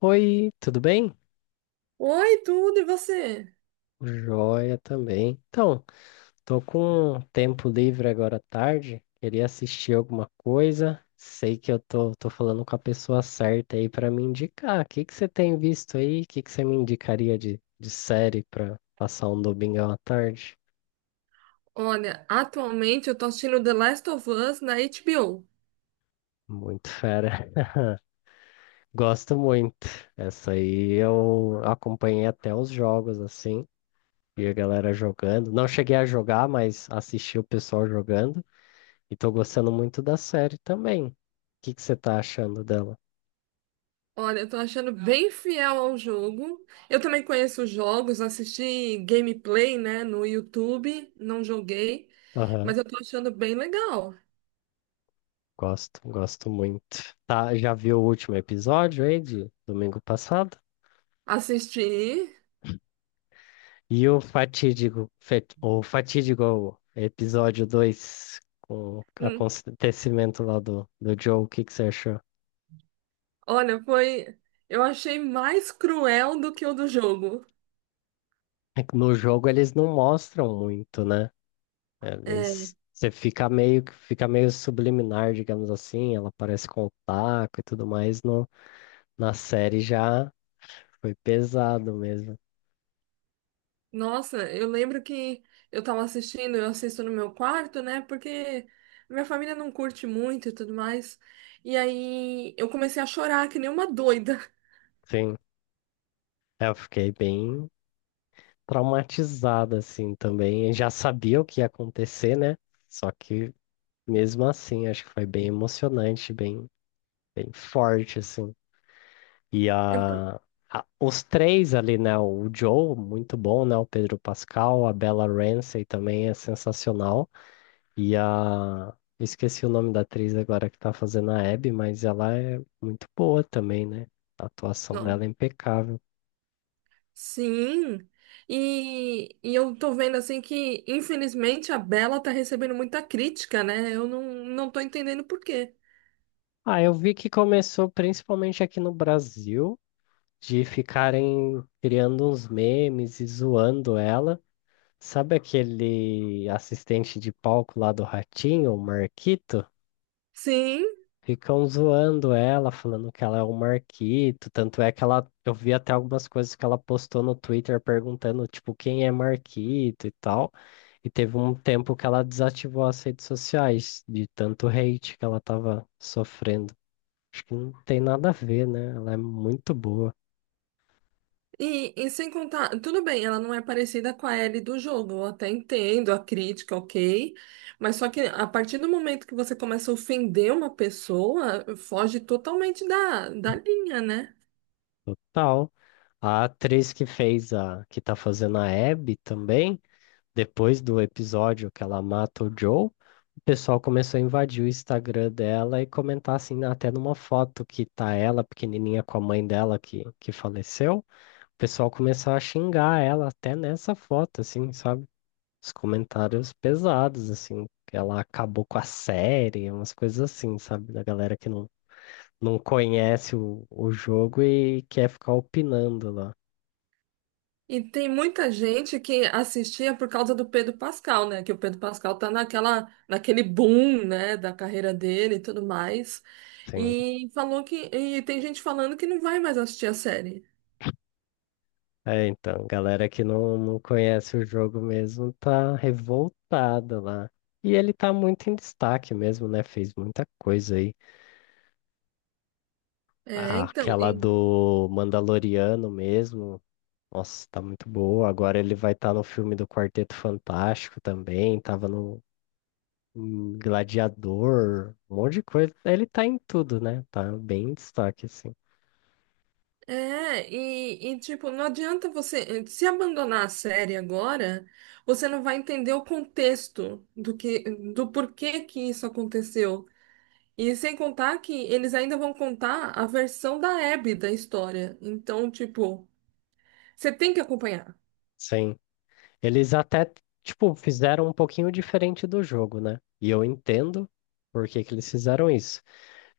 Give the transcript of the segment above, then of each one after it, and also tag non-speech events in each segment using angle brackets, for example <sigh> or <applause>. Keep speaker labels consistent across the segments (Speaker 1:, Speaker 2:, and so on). Speaker 1: Oi, tudo bem?
Speaker 2: Oi, tudo, e você?
Speaker 1: Joia também. Então, tô com um tempo livre agora à tarde, queria assistir alguma coisa. Sei que eu tô falando com a pessoa certa aí pra me indicar. O que que você tem visto aí? O que que você me indicaria de série pra passar um domingão à tarde?
Speaker 2: Olha, atualmente eu tô assistindo The Last of Us na HBO.
Speaker 1: Muito fera. <laughs> Gosto muito. Essa aí eu acompanhei até os jogos, assim. Vi a galera jogando. Não cheguei a jogar, mas assisti o pessoal jogando. E tô gostando muito da série também. O que que você tá achando dela?
Speaker 2: Olha, eu tô achando bem fiel ao jogo. Eu também conheço os jogos, assisti gameplay, né, no YouTube, não joguei,
Speaker 1: Aham,
Speaker 2: mas eu tô achando bem legal.
Speaker 1: gosto, gosto muito. Tá, já viu o último episódio aí de domingo passado?
Speaker 2: Assisti.
Speaker 1: E o fatídico episódio 2 com o
Speaker 2: Hum.
Speaker 1: acontecimento lá do Joe, o que que você achou?
Speaker 2: Olha, foi. Eu achei mais cruel do que o do jogo.
Speaker 1: É que no jogo eles não mostram muito, né?
Speaker 2: É.
Speaker 1: Eles, você fica meio subliminar, digamos assim, ela aparece com o taco e tudo mais, no, na série já foi pesado mesmo.
Speaker 2: Nossa, eu lembro que eu assisto no meu quarto, né? Porque minha família não curte muito e tudo mais. E aí eu comecei a chorar que nem uma doida. <laughs>
Speaker 1: Sim, é, eu fiquei bem traumatizado assim também. Eu já sabia o que ia acontecer, né? Só que mesmo assim, acho que foi bem emocionante, bem, bem forte assim. E
Speaker 2: É por-
Speaker 1: os três ali, né? O Joe, muito bom, né? O Pedro Pascal, a Bella Ramsey também é sensacional. E a Esqueci o nome da atriz agora que tá fazendo a Abby, mas ela é muito boa também, né? A atuação
Speaker 2: Ó.
Speaker 1: dela é impecável.
Speaker 2: Sim. E eu tô vendo assim que, infelizmente, a Bela tá recebendo muita crítica, né? Eu não tô entendendo por quê.
Speaker 1: Ah, eu vi que começou principalmente aqui no Brasil, de ficarem criando uns memes e zoando ela. Sabe aquele assistente de palco lá do Ratinho, o Marquito?
Speaker 2: Sim.
Speaker 1: Ficam zoando ela, falando que ela é o Marquito. Tanto é que ela, eu vi até algumas coisas que ela postou no Twitter perguntando, tipo, quem é Marquito e tal. E teve um tempo que ela desativou as redes sociais de tanto hate que ela tava sofrendo. Acho que não tem nada a ver, né? Ela é muito boa,
Speaker 2: E sem contar, tudo bem, ela não é parecida com a Ellie do jogo, eu até entendo a crítica, ok, mas só que a partir do momento que você começa a ofender uma pessoa, foge totalmente da linha, né?
Speaker 1: total. A atriz que fez a, que tá fazendo a Abby também, depois do episódio que ela mata o Joe, o pessoal começou a invadir o Instagram dela e comentar assim, até numa foto que tá ela pequenininha com a mãe dela que faleceu, o pessoal começou a xingar ela até nessa foto, assim, sabe? Os comentários pesados, assim, que ela acabou com a série, umas coisas assim, sabe? Da galera que não conhece o jogo e quer ficar opinando lá.
Speaker 2: E tem muita gente que assistia por causa do Pedro Pascal, né? Que o Pedro Pascal tá naquele boom, né, da carreira dele e tudo mais.
Speaker 1: Sim.
Speaker 2: E falou que, e tem gente falando que não vai mais assistir a série.
Speaker 1: É, então, galera que não conhece o jogo mesmo tá revoltada lá. E ele tá muito em destaque mesmo, né? Fez muita coisa aí.
Speaker 2: É,
Speaker 1: Ah,
Speaker 2: então.
Speaker 1: aquela do Mandaloriano mesmo. Nossa, tá muito boa. Agora ele vai estar no filme do Quarteto Fantástico também. Tava no em Gladiador, um monte de coisa. Ele tá em tudo, né? Tá bem em destaque, assim.
Speaker 2: É, tipo, não adianta você se abandonar a série agora, você não vai entender o contexto do que, do porquê que isso aconteceu. E sem contar que eles ainda vão contar a versão da Abby da história. Então, tipo, você tem que acompanhar.
Speaker 1: Sim. Eles até, tipo, fizeram um pouquinho diferente do jogo, né? E eu entendo por que que eles fizeram isso.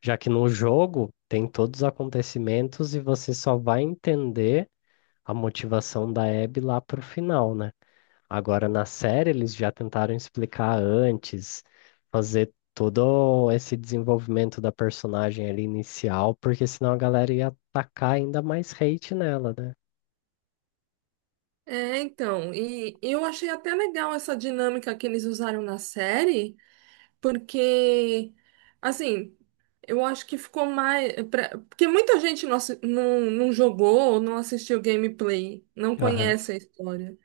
Speaker 1: Já que no jogo tem todos os acontecimentos e você só vai entender a motivação da Abby lá pro final, né? Agora na série eles já tentaram explicar antes, fazer todo esse desenvolvimento da personagem ali inicial, porque senão a galera ia atacar ainda mais hate nela, né?
Speaker 2: É, então, e eu achei até legal essa dinâmica que eles usaram na série, porque, assim, eu acho que porque muita gente não jogou, não assistiu gameplay, não
Speaker 1: Aham.
Speaker 2: conhece a história.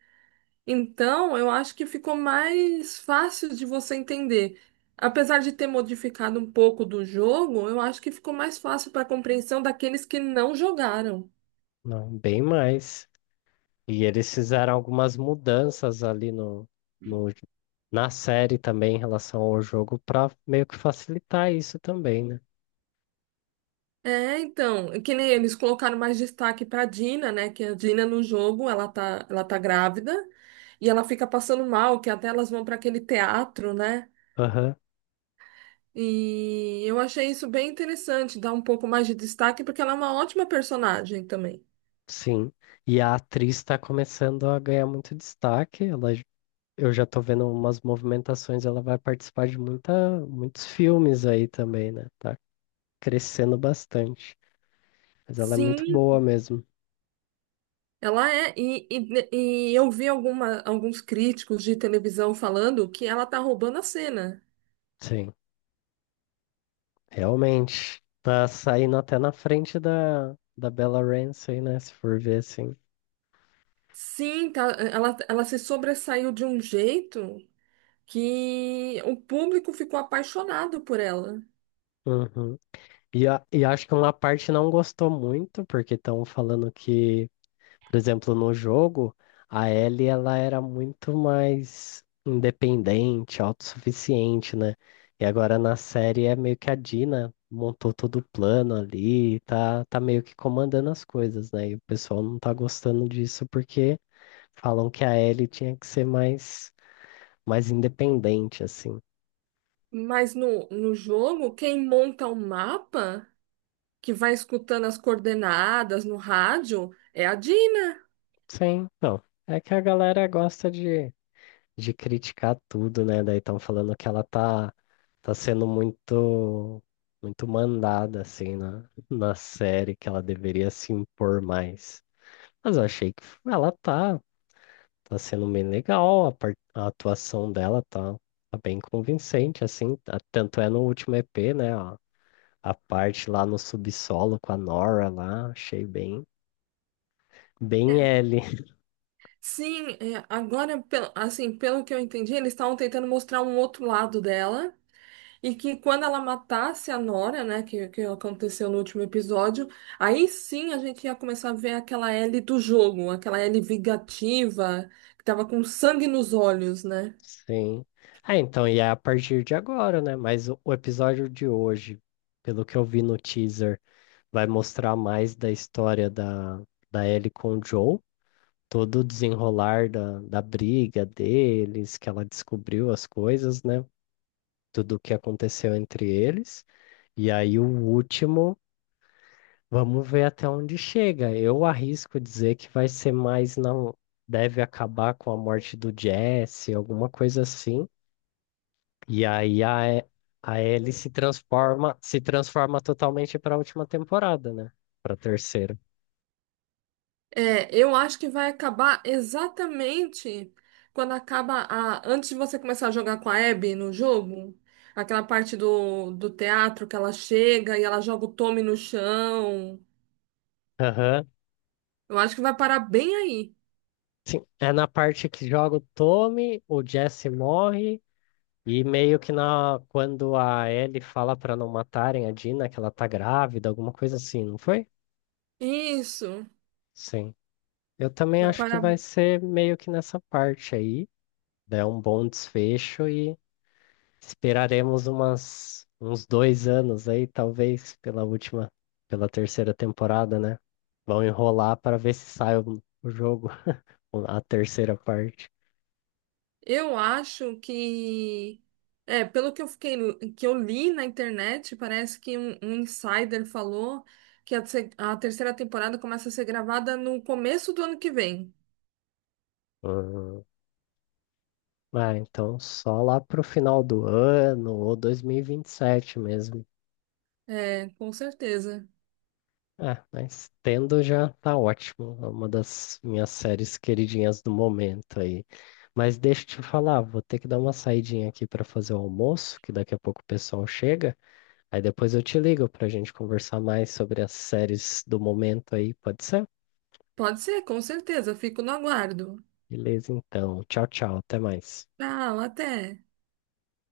Speaker 2: Então, eu acho que ficou mais fácil de você entender. Apesar de ter modificado um pouco do jogo, eu acho que ficou mais fácil para compreensão daqueles que não jogaram.
Speaker 1: Não, bem mais. E eles fizeram algumas mudanças ali no, no, na série também em relação ao jogo para meio que facilitar isso também, né?
Speaker 2: É, então, que nem eles colocaram mais destaque para Dina, né? Que a Dina no jogo, ela tá grávida e ela fica passando mal, que até elas vão para aquele teatro, né?
Speaker 1: Aham,
Speaker 2: E eu achei isso bem interessante, dar um pouco mais de destaque, porque ela é uma ótima personagem também.
Speaker 1: sim. E a atriz está começando a ganhar muito destaque. Eu já tô vendo umas movimentações, ela vai participar de muita, muitos filmes aí também, né? Tá crescendo bastante. Mas ela é muito
Speaker 2: Sim,
Speaker 1: boa mesmo.
Speaker 2: ela é. E eu vi alguns críticos de televisão falando que ela tá roubando a cena.
Speaker 1: Sim, realmente. Tá saindo até na frente da Bella Ramsey, né? Se for ver assim.
Speaker 2: Sim, tá, ela se sobressaiu de um jeito que o público ficou apaixonado por ela.
Speaker 1: Uhum. E acho que uma parte não gostou muito, porque estão falando que, por exemplo, no jogo, a Ellie ela era muito mais independente, autossuficiente, né? E agora na série é meio que a Dina montou todo o plano ali, tá, tá meio que comandando as coisas, né? E o pessoal não tá gostando disso porque falam que a Ellie tinha que ser mais, mais independente, assim.
Speaker 2: Mas no jogo, quem monta o mapa, que vai escutando as coordenadas no rádio, é a Dina.
Speaker 1: Sim, não. É que a galera gosta de criticar tudo, né? Daí estão falando que ela tá sendo muito, muito mandada, assim, na série, que ela deveria se impor mais. Mas eu achei que ela tá sendo bem legal, a, a atuação dela tá bem convincente, assim. Tanto é no último EP, né? A parte lá no subsolo com a Nora lá, achei bem, bem
Speaker 2: É.
Speaker 1: L.
Speaker 2: Sim, é, agora, assim, pelo que eu entendi, eles estavam tentando mostrar um outro lado dela e que quando ela matasse a Nora, né, que aconteceu no último episódio, aí sim a gente ia começar a ver aquela Ellie do jogo, aquela Ellie vingativa, que tava com sangue nos olhos, né?
Speaker 1: Sim. Ah, então, e é a partir de agora, né? Mas o episódio de hoje, pelo que eu vi no teaser, vai mostrar mais da história da Ellie com o Joe, todo o desenrolar da briga deles, que ela descobriu as coisas, né? Tudo o que aconteceu entre eles. E aí o último, vamos ver até onde chega. Eu arrisco dizer que vai ser mais, não, deve acabar com a morte do Jesse, alguma coisa assim. E aí a, E- a Ellie se transforma, se transforma totalmente para a última temporada, né? Para terceira.
Speaker 2: É, eu acho que vai acabar exatamente quando acaba a. Antes de você começar a jogar com a Abby no jogo, aquela parte do teatro que ela chega e ela joga o Tommy no chão.
Speaker 1: Aham.
Speaker 2: Eu acho que vai parar bem aí.
Speaker 1: Sim, é na parte que joga o Tommy, o Jesse morre e meio que na quando a Ellie fala para não matarem a Dina que ela tá grávida, alguma coisa assim, não foi?
Speaker 2: Isso.
Speaker 1: Sim. Eu também
Speaker 2: Vai
Speaker 1: acho que
Speaker 2: parar.
Speaker 1: vai ser meio que nessa parte aí, dá um bom desfecho. Esperaremos uns 2 anos aí, talvez, pela última, pela terceira temporada, né? Vão enrolar para ver se sai o jogo, <laughs> a terceira parte.
Speaker 2: Eu acho que. É, pelo que eu fiquei, que eu li na internet, parece que um insider falou que a, se- a terceira temporada começa a ser gravada no começo do ano que vem.
Speaker 1: Uhum. Ah, então só lá pro final do ano ou dois mil e vinte e sete mesmo.
Speaker 2: É, com certeza.
Speaker 1: É, mas tendo já tá ótimo. É uma das minhas séries queridinhas do momento aí. Mas deixa eu te falar, vou ter que dar uma saidinha aqui para fazer o almoço, que daqui a pouco o pessoal chega. Aí depois eu te ligo pra gente conversar mais sobre as séries do momento aí, pode ser?
Speaker 2: Pode ser, com certeza. Eu fico no aguardo.
Speaker 1: Beleza, então. Tchau, tchau. Até mais.
Speaker 2: Tchau, até.